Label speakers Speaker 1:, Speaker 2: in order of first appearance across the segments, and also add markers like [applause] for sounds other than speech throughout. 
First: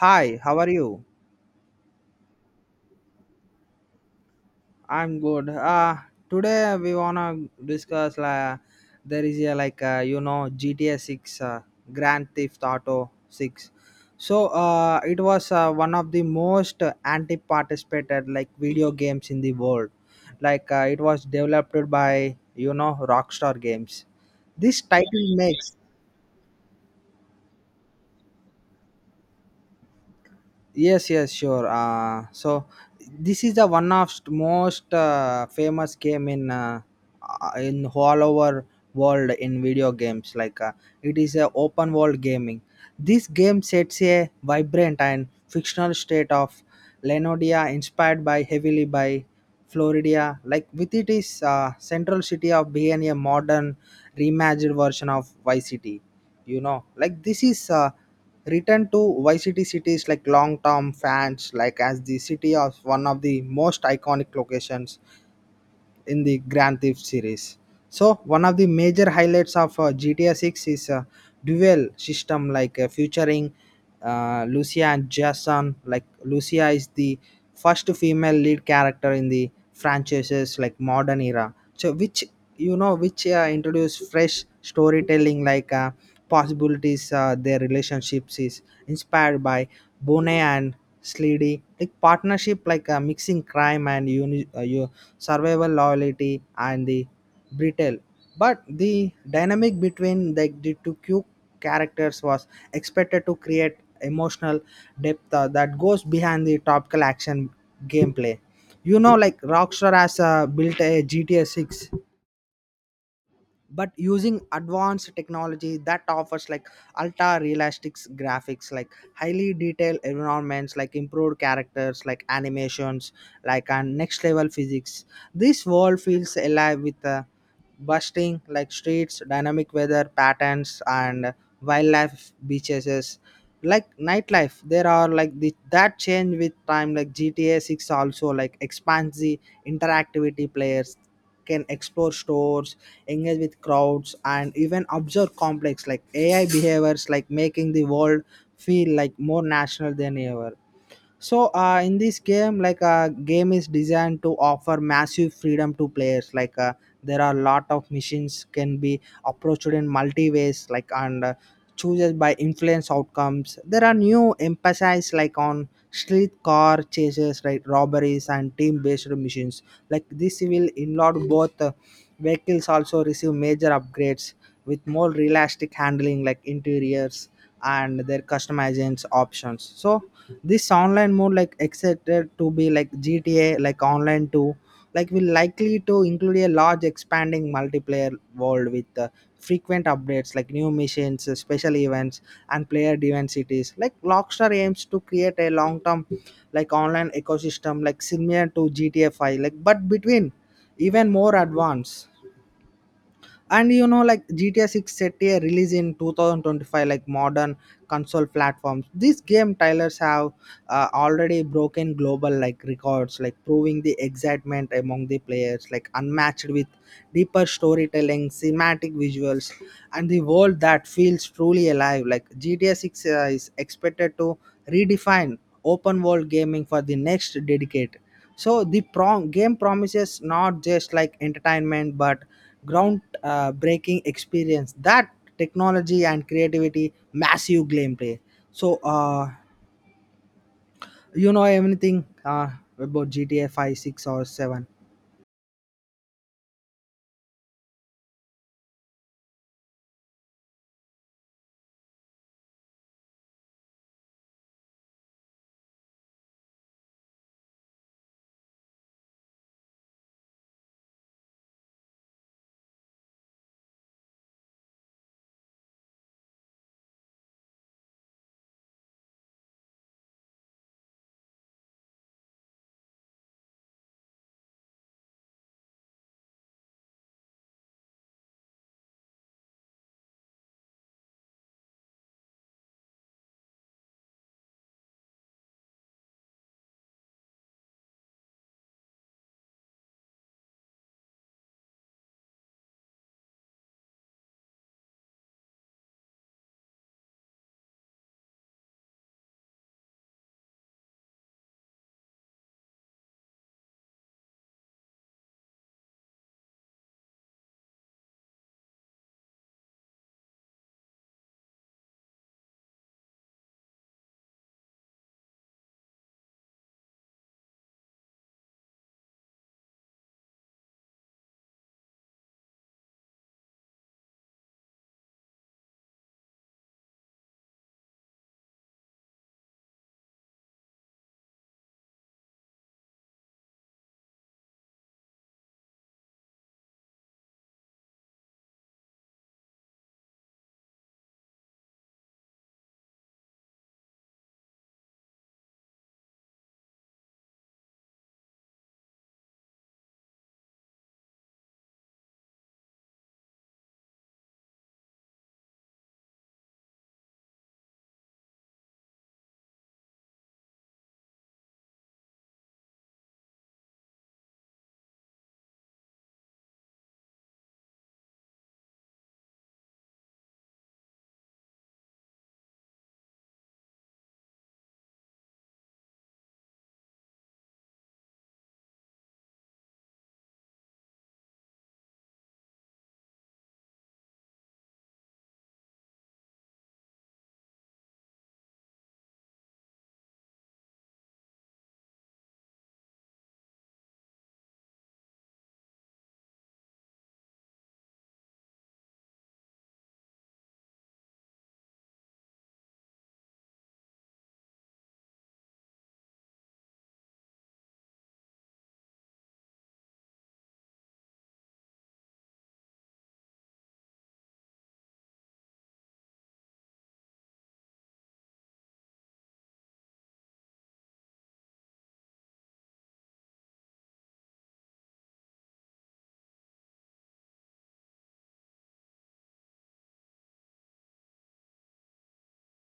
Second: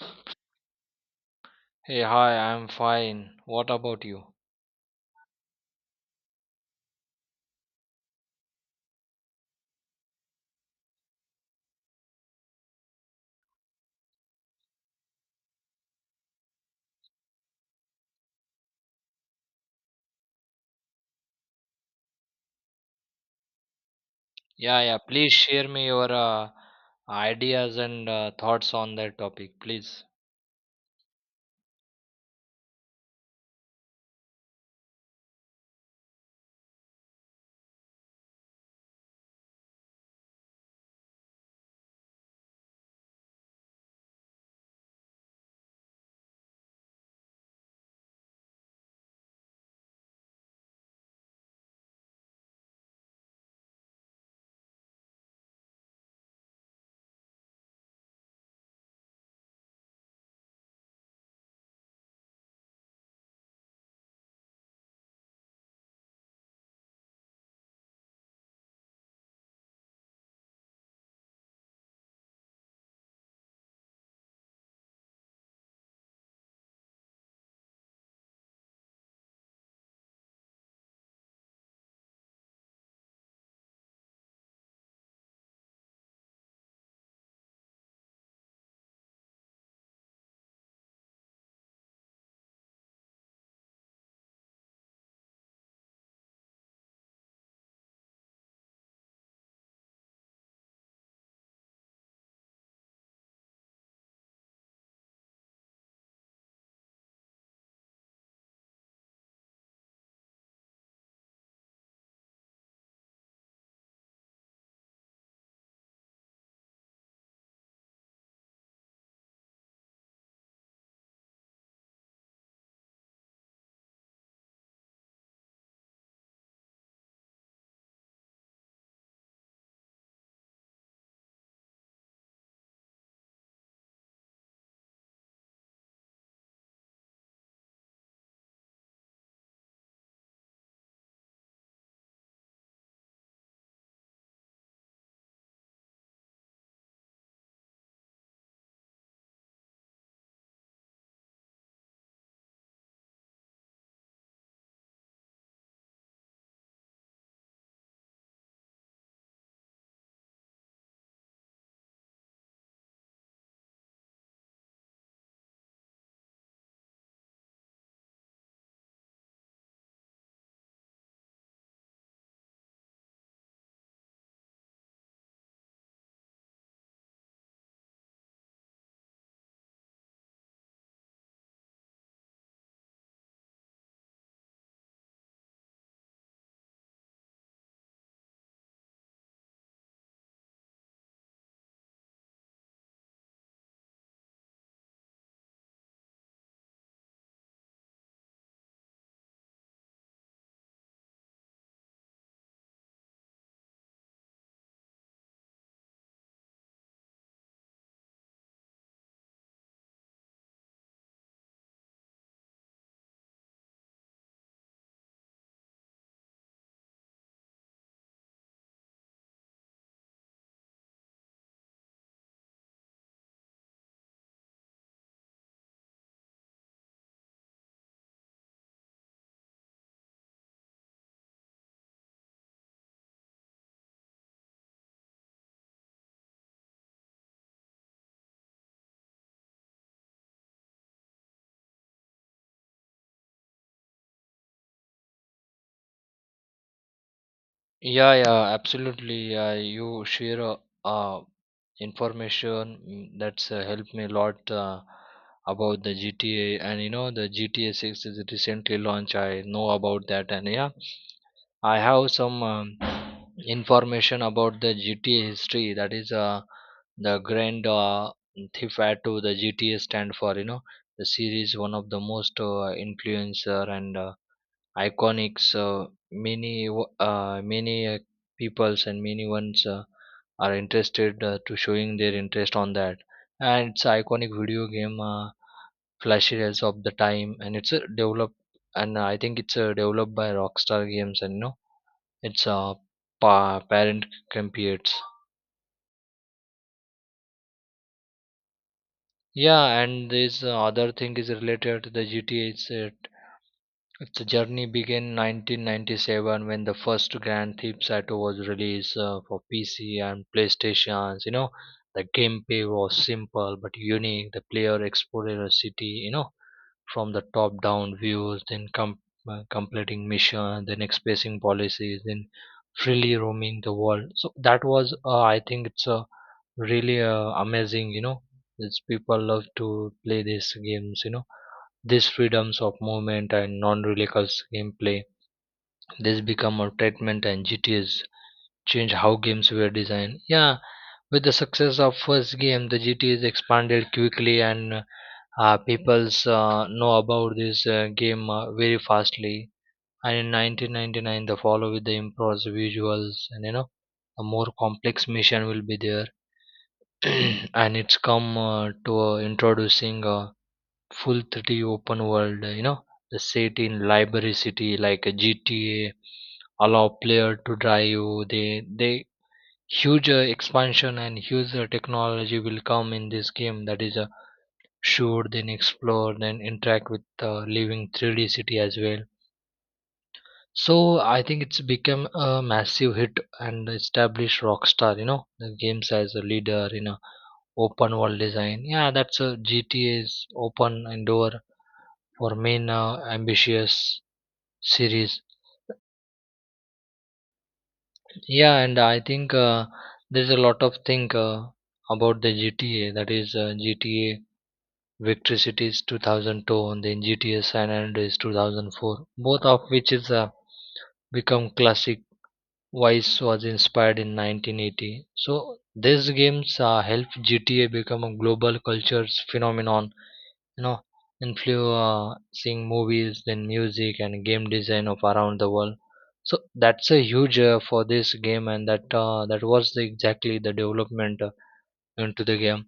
Speaker 1: Hi, how are you?
Speaker 2: Hey, hi, I'm fine. What about you?
Speaker 1: I'm good. Today we wanna discuss there is a GTA 6, Grand Theft Auto 6. It was one of the most anti-participated video games in the world. It was developed by Rockstar Games.
Speaker 2: Yeah,
Speaker 1: This
Speaker 2: yeah,
Speaker 1: title
Speaker 2: please share
Speaker 1: makes.
Speaker 2: me your ideas and thoughts on that topic, please.
Speaker 1: Yes, yes, sure. So this is the most famous game in all over world in video games. It is a open world gaming. This game sets a vibrant and fictional state of Lenodia inspired by heavily by Florida. Like with it is central city of being a modern reimagined version of YCT. You know, like this is written to YCT cities like long-term fans, like as the city of one of the most iconic locations in the Grand Theft series. So one of the major highlights of GTA 6 is a dual system featuring Lucia and Jason. Like Lucia is the first female lead character in the franchises like modern era. So which you know which introduce fresh storytelling possibilities. Their relationships is inspired by Bonet and Sleedy. Like partnership mixing crime and survival loyalty and the brittle, but the dynamic between the two cute characters was expected to create emotional depth that goes behind the topical action gameplay. You know like Rockstar has built a GTA 6 but using advanced technology that offers like ultra realistic graphics, like highly detailed environments, like improved characters, like animations, like and next level physics. This world feels alive with busting like streets, dynamic weather patterns, and wildlife beaches. Like nightlife, there are like that change with time. Like GTA Six also like expands the interactivity. Players can explore stores, engage with crowds, and even observe complex like AI behaviors, like making the world feel like more national than ever. In this game, like a game is designed to offer massive freedom to players. There are a lot of missions can be approached in multi ways, and chooses by influence outcomes. There are new emphasis like on street car chases, right, robberies and team based missions. Like this will involve both. Vehicles also receive major upgrades with more realistic handling, like interiors and their customizations options. So this online mode like excited to be like GTA like online too, like will likely to include a large expanding multiplayer world with frequent updates, like new missions, special events and player driven cities. Like Rockstar aims to create a long-term like online ecosystem, like similar to GTA 5, like but between even more advanced. And you know like GTA 6 set a release in 2025, like modern console platforms. This game trailers have already broken global like records, like proving the excitement among the players like unmatched with deeper storytelling, cinematic visuals and the world that feels truly alive. Like GTA 6 is expected to redefine open world gaming for the next decade. So the game promises not just like entertainment but ground breaking experience that technology and creativity massive gameplay. so uh, anything about GTA 5, 6 or 7?
Speaker 2: Yeah, yeah, absolutely. You share uh, information, that's helped me a lot about the GTA, and you know, the GTA 6 is recently launched. I know about that, and yeah. I have some information about the GTA history. That is the grand theft to the GTA stand for. You know, the series one of the most influencer and iconics. Many peoples and many ones are interested to showing their interest on that. And it's iconic video game flashiness of the time, and it's developed, and I think it's developed by Rockstar Games. And you know, it's a parent computes. Yeah, and this other thing is related to the GTA. It's it. The journey began 1997 when the first Grand Theft Auto was released for PC and PlayStations. You know, the gameplay was simple but unique. The player explored a city, you know, from the top-down views, then completing missions, then expressing policies, then freely roaming the world. So that was, I think, it's a really amazing. You know, it's people love to play these games. You know, these freedoms of movement and non-reckless gameplay, this become a treatment, and GTAs changed how games were designed. Yeah, with the success of first game, the GTAs expanded quickly, and people's know about this game very fastly. And in 1999, the follow with the improved visuals, and you know, a more complex mission will be there. [clears throat] And it's come to introducing. Full 3D open world, you know, the set in library city like a GTA, allow player to drive. They huge expansion and huge technology will come in this game. That is, shoot, then explore, then interact with the living 3D city as well. So I think it's become a massive hit and established Rockstar, you know, the games as a leader in a open world design. Yeah, that's a GTA's open and door or main ambitious series. Yeah, and I think there's a lot of thing about the GTA. That is GTA Victory Cities 2002, and then GTA San Andreas 2004, both of which is become classic. Vice was inspired in 1980. So these games helped GTA become a global culture phenomenon, you know, influencing movies, then music and game design of around the world. So that's a huge for this game, and that was the, exactly the development into the game.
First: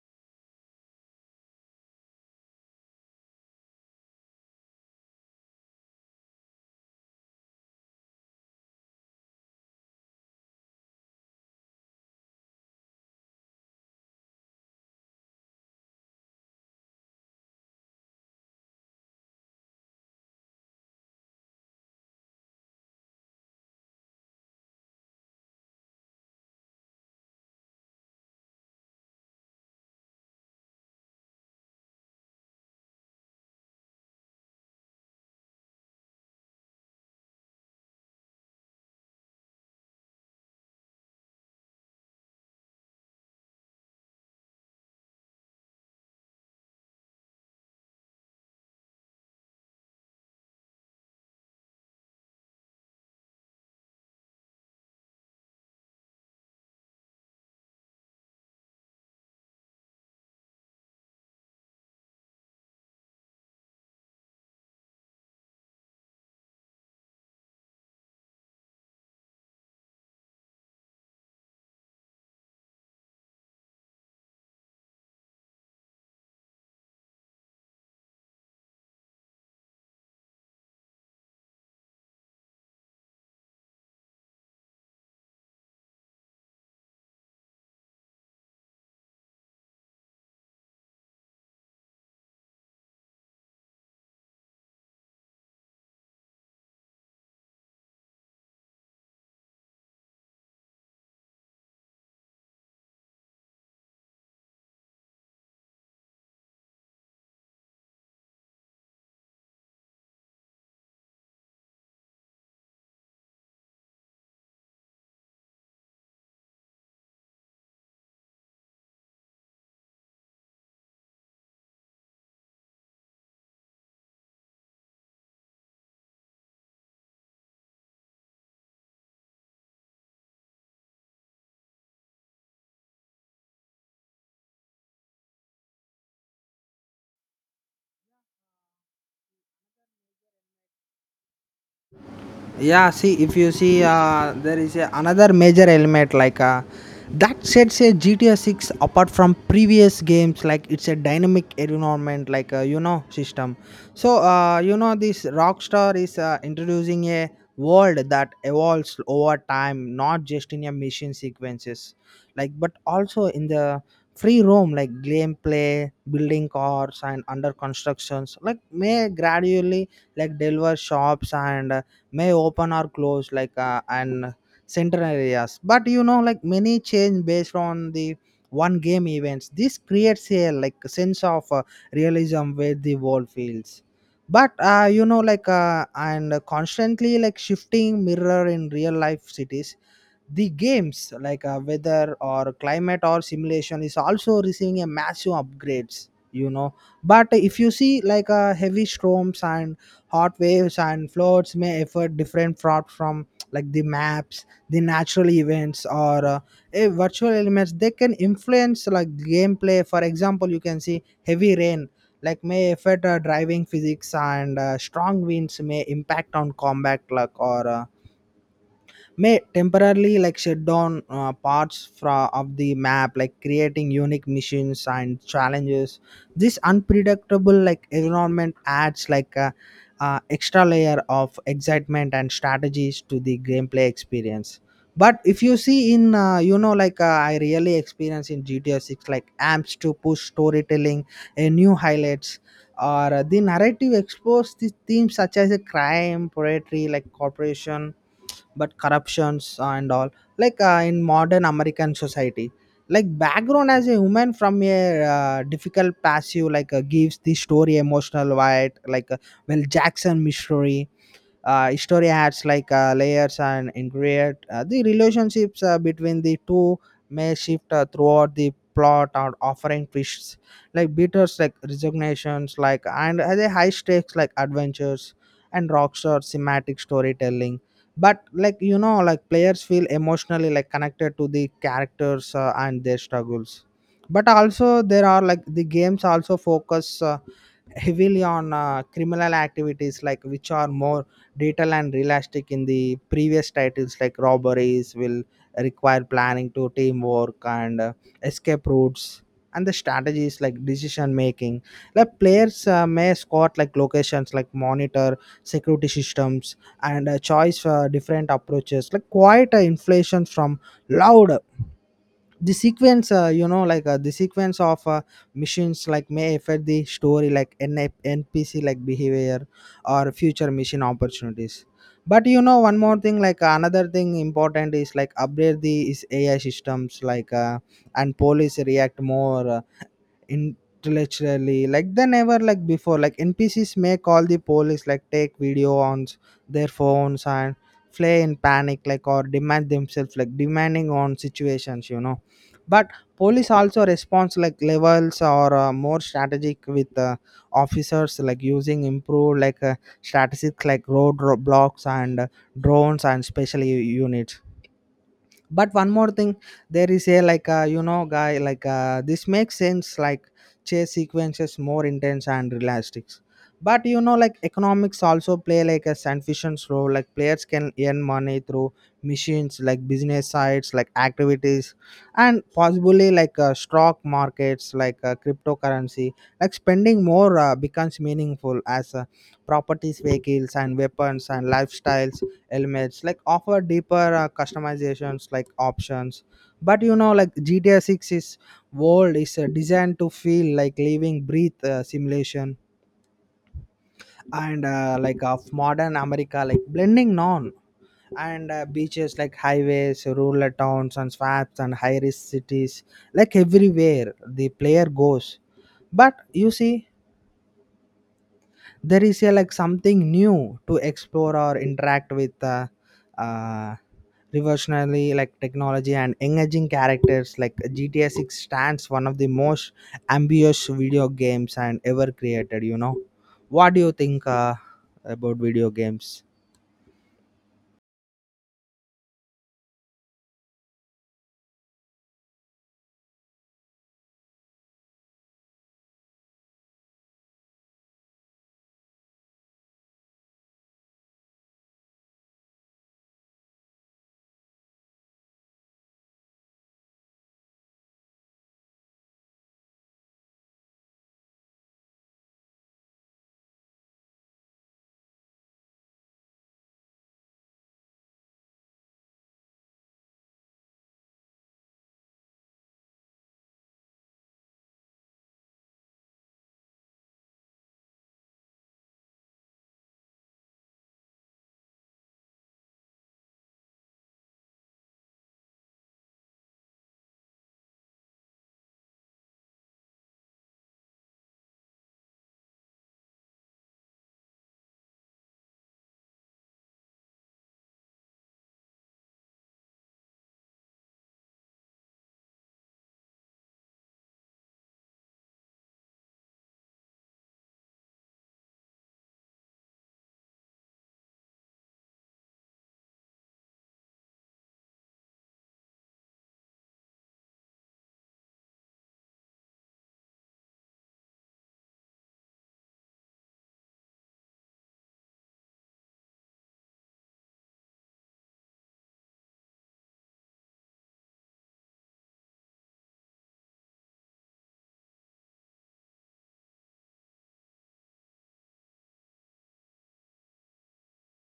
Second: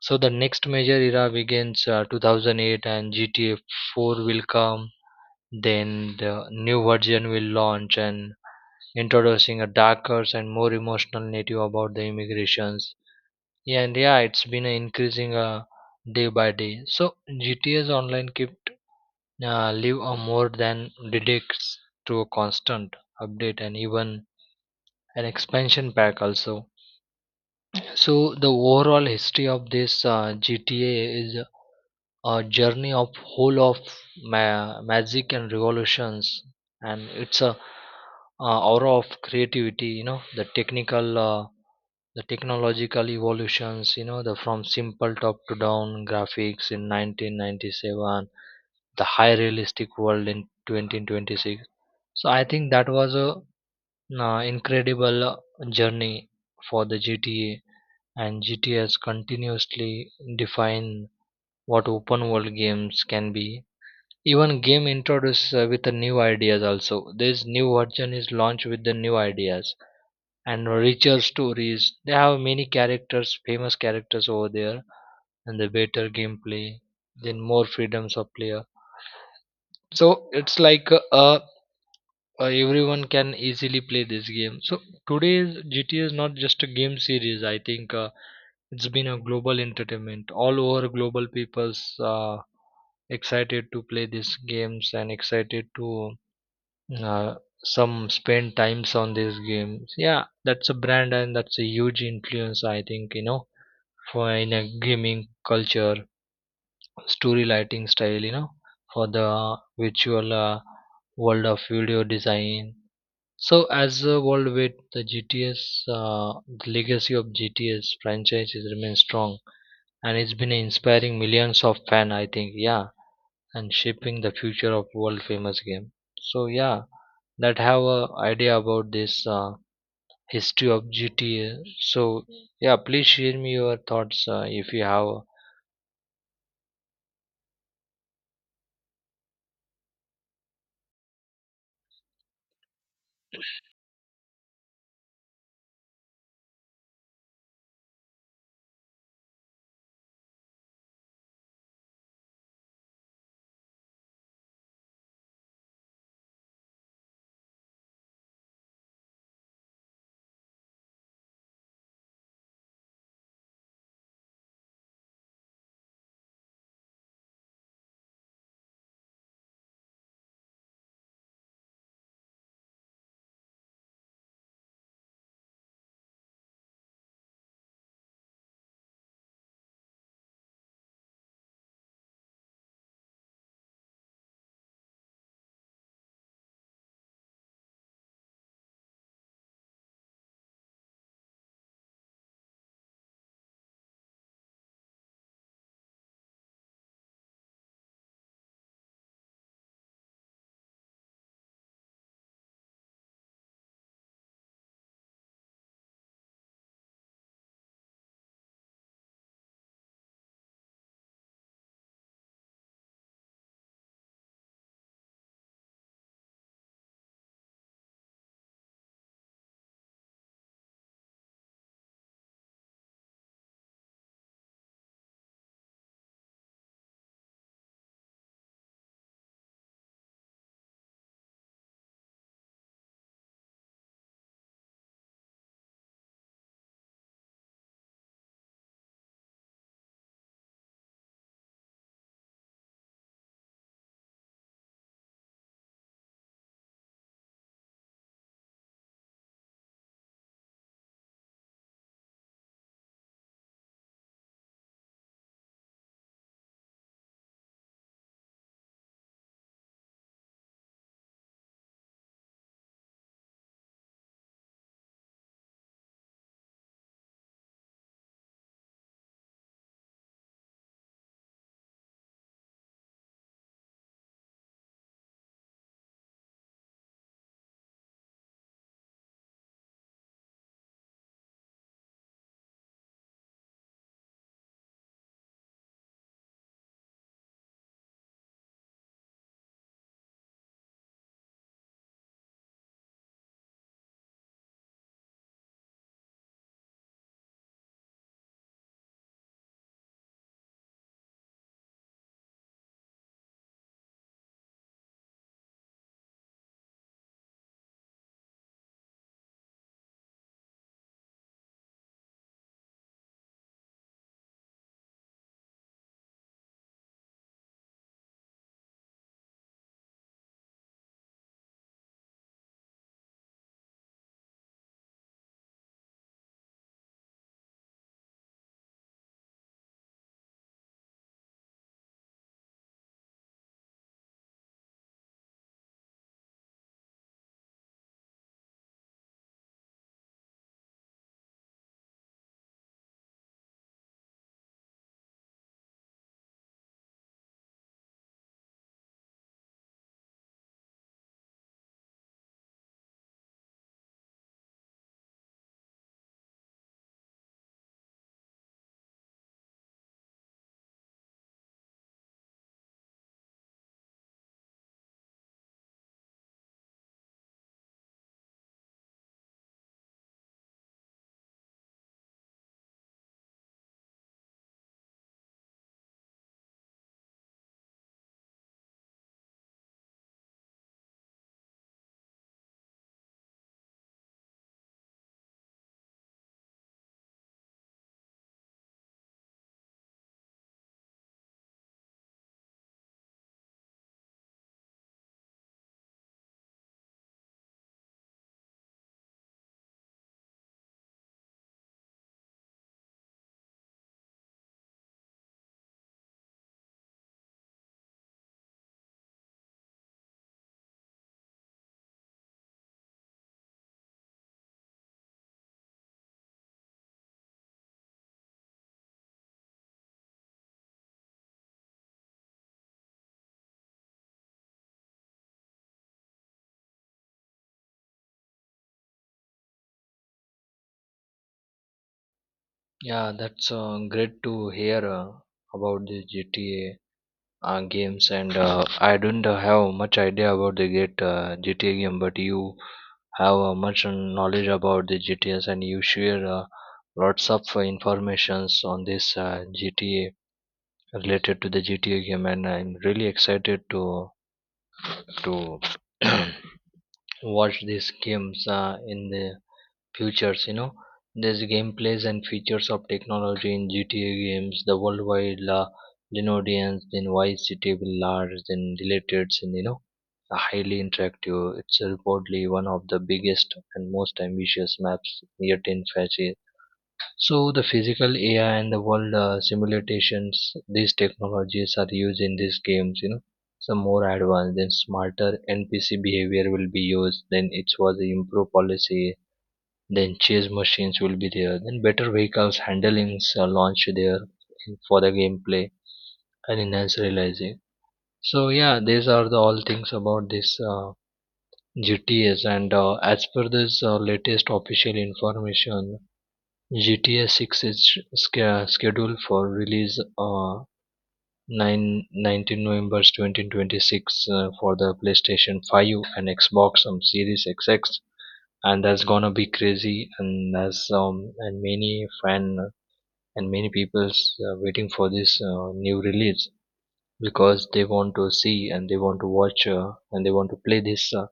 Speaker 2: So the next major era begins 2008, and GTA 4 will come. Then the new version will launch, and introducing a darker and more emotional narrative about the immigrations. Yeah, and yeah, it's been increasing day by day. So GTA's online kept live are more than dedicates to a constant update, and even an expansion pack also. So the overall history of this GTA is a journey of whole of magic and revolutions. And it's a aura of creativity. You know, the technological evolutions, you know, the from simple top to down graphics in 1997, the high realistic world in 2026. So I think that was a incredible journey for the GTA, and GTA has continuously defined what open world games can be. Even game introduced with the new ideas also. This new version is launched with the new ideas and richer stories. They have many characters, famous characters over there, and the better gameplay, then more freedoms of player. So it's like a everyone can easily play this game. So today's GTA is not just a game series. I think it's been a global entertainment. All over global, people's excited to play these games and excited to uh, some spend times on these games. Yeah, that's a brand, and that's a huge influence. I think, you know, for in a gaming culture, story lighting style. You know, for the virtual world of video design. So as the world with the GTS, the legacy of GTS franchise is remains strong, and it's been inspiring millions of fans. I think, yeah, and shaping the future of world famous game. So yeah, that have a idea about this history of GTA. So yeah, please share me your thoughts if you have.
Speaker 1: Yeah, see, if you see there is another major element that sets a GTA 6 apart from previous games, like it's a dynamic environment system. This Rockstar is introducing a world that evolves over time, not just in your mission sequences like but also in the free roam like gameplay. Building cars and under constructions like may gradually like deliver shops, and may open or close, and central areas. But you know like many change based on the one game events. This creates a like sense of realism where the world feels, but you know like and constantly like shifting mirror in real life cities. The games like weather or climate or simulation is also receiving a massive upgrades, you know. But if you see like heavy storms and hot waves and floods may affect different fraud from like the maps, the natural events or virtual elements. They can influence like gameplay. For example, you can see heavy rain like may affect driving physics, and strong winds may impact on combat luck, or may temporarily like shut down of the map, like creating unique missions and challenges. This unpredictable like environment adds like extra layer of excitement and strategies to the gameplay experience. But if you see in I really experience in GTA 6, like amps to push storytelling a new highlights, or the narrative explores the themes such as a crime poetry like corporation but corruptions and all, in modern American society. Like background as a woman from a difficult past, you like gives the story emotional weight. Well, Jackson mystery story adds like layers and ingredient. The relationships between the two may shift throughout the plot or offering twists, like bitters, like resignations, and the high stakes like adventures and Rockstar thematic storytelling. But like you know like players feel emotionally like connected to the characters and their struggles. But also, there are like the games also focus heavily on criminal activities, like which are more detailed and realistic in the previous titles. Like robberies will require planning to teamwork, and escape routes and the strategies, like decision making. Like players may scout like locations, like monitor security systems, and choice different approaches, like quite inflation from loud. The sequence the sequence of missions like may affect the story, like NPC like behavior or future mission opportunities. But you know, one more thing, like another thing important is like upgrade the is AI systems, and police react more intellectually like they never like before. Like NPCs may call the police, like take video on their phones and flay in panic, like or demand themselves, like demanding on situations, you know. But police also responds like levels, or more strategic with officers, like using improved strategic like road blocks, and drones and special units. But one more thing, there is a like a you know guy like this makes sense like chase sequences more intense and realistic. But you know like economics also play like a sufficient role. Like players can earn money through machines, like business sites, like activities, and possibly like stock markets, like cryptocurrency. Like spending more becomes meaningful as properties, vehicles and weapons and lifestyles, helmets like offer deeper customizations like options. But you know like GTA 6 is world is designed to feel like living breathe simulation and like of modern America, like blending non and beaches, like highways, rural towns and swamps and high risk cities like everywhere the player goes. But you see, there is a like something new to explore or interact with. Uh, Revolutionary like technology and engaging characters, like GTA 6 stands one of the most ambitious video games and ever created, you know. What do you think about video games?
Speaker 2: Yeah, that's great to hear about the GTA games, and I don't have much idea about the GTA game, but you have much knowledge about the GTAs, and you share lots of informations on this GTA related to the GTA game, and I'm really excited to [clears throat] watch these games in the futures. You know, there's gameplays and features of technology in GTA games, the worldwide la linodians, then Vice City villars, then related, and you know, are highly interactive. It's reportedly one of the biggest and most ambitious maps yet in fashion. So the physical AI and the world simulations, these technologies are used in these games. You know, some more advanced, then smarter NPC behavior will be used, then it was the improved policy, then chase machines will be there, then better vehicles handlings are launched there for the gameplay, and enhance realizing. So yeah, these are the all things about this GTS. And as per this latest official information, GTA 6 is scheduled for release uh, 9 19 November 2026 for the PlayStation 5 and Xbox Series X. X, and that's gonna be crazy. And that's and many fan and many people's waiting for this new release, because they want to see and they want to watch and they want to play this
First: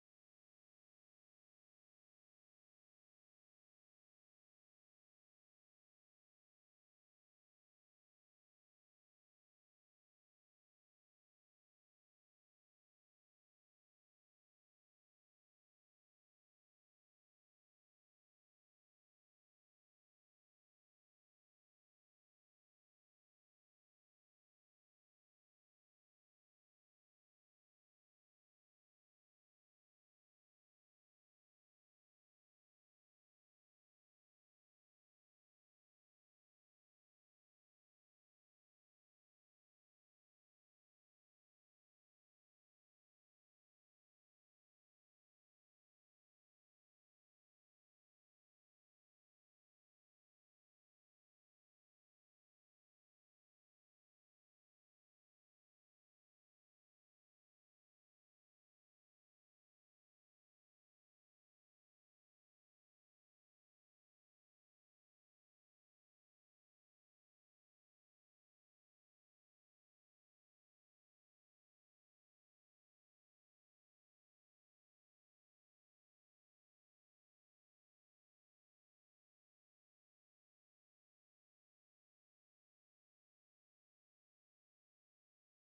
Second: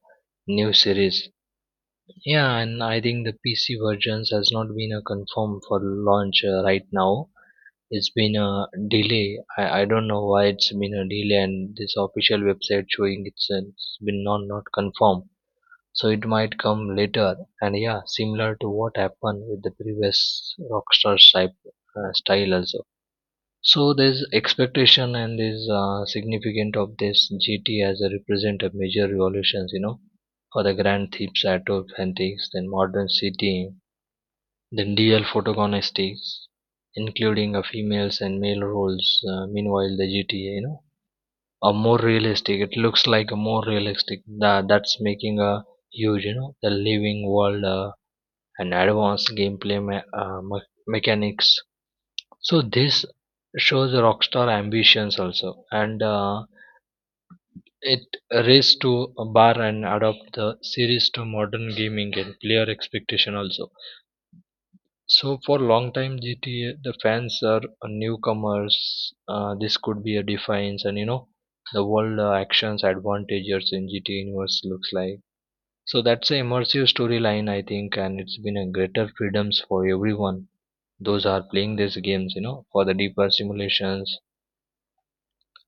Speaker 2: new series. Yeah, and I think the PC versions has not been confirmed for launch right now. It's been a delay. I don't know why it's been a delay, and this official website showing it's been not confirmed, so it might come later. And yeah, similar to what happened with the previous Rockstar type style also. So there's expectation, and there's significant of this GT as a represent a major revolutions, you know, for the grand thieves at antiques, then modern city, then DL photogonistics, including a females and male roles. Meanwhile, the GTA, you know, a more realistic. It looks like a more realistic. That's making a huge, you know, the living world and advanced gameplay mechanics. So this shows the Rockstar ambitions also, and it raced to a bar and adopt the series to modern gaming and player expectation also. So for long time GTA, the fans are newcomers. This could be a defiance, and you know, the world actions advantages in GTA universe looks like. So that's a immersive storyline, I think, and it's been a greater freedoms for everyone. Those are playing these games, you know, for the deeper simulations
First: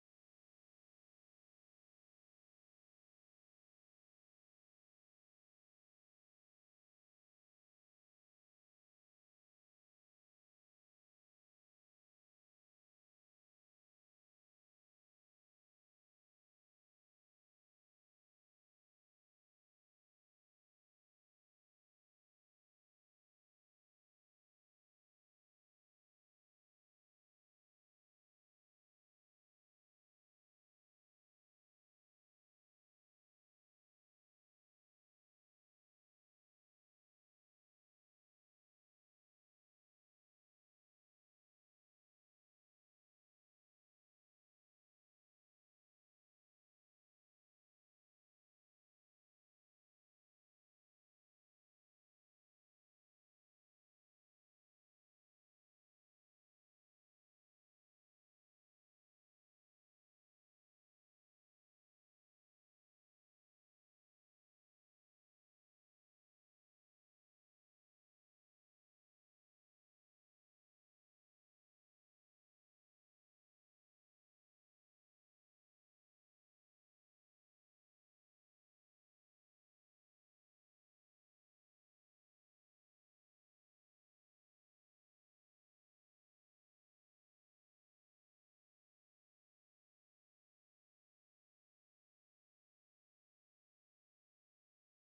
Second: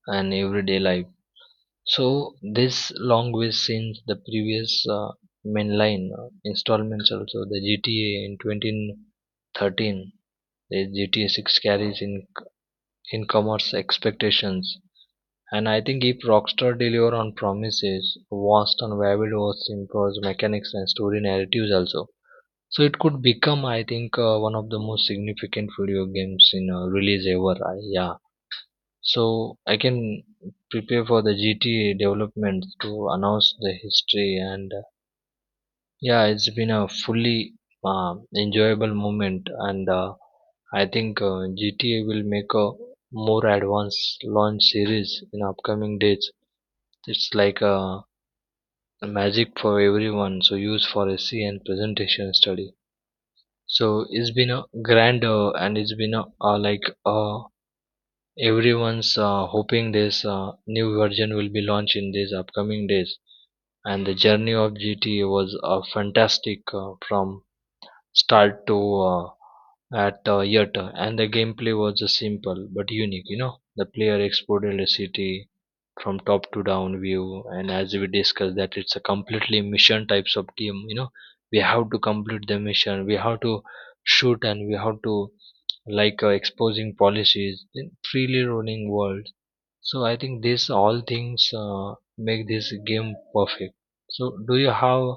Speaker 2: and everyday life. So this long way since the previous mainline installments also, the GTA in 2013, the GTA 6 carries in commerce expectations. And I think if Rockstar deliver on promises vast and varied was improves mechanics and story narratives also, so it could become, I think, one of the most significant video games in release ever, yeah. So I can prepare for the GTA development to announce the history, and yeah, it's been a fully enjoyable moment, and I think GTA will make a more advanced launch series in upcoming dates. It's like a magic for everyone, so use for SE and presentation study. So it's been a grand and it's been a like a everyone's hoping this new version will be launched in these upcoming days. And the journey of GTA was fantastic from start to uh, at yet. And the gameplay was just simple but unique. You know, the player explored the city from top to down view, and as we discussed, that it's a completely mission types of game. You know, we have to complete the mission, we have to shoot, and we have to like exposing policies in freely rolling world. So I think these all things make this game perfect. So do you have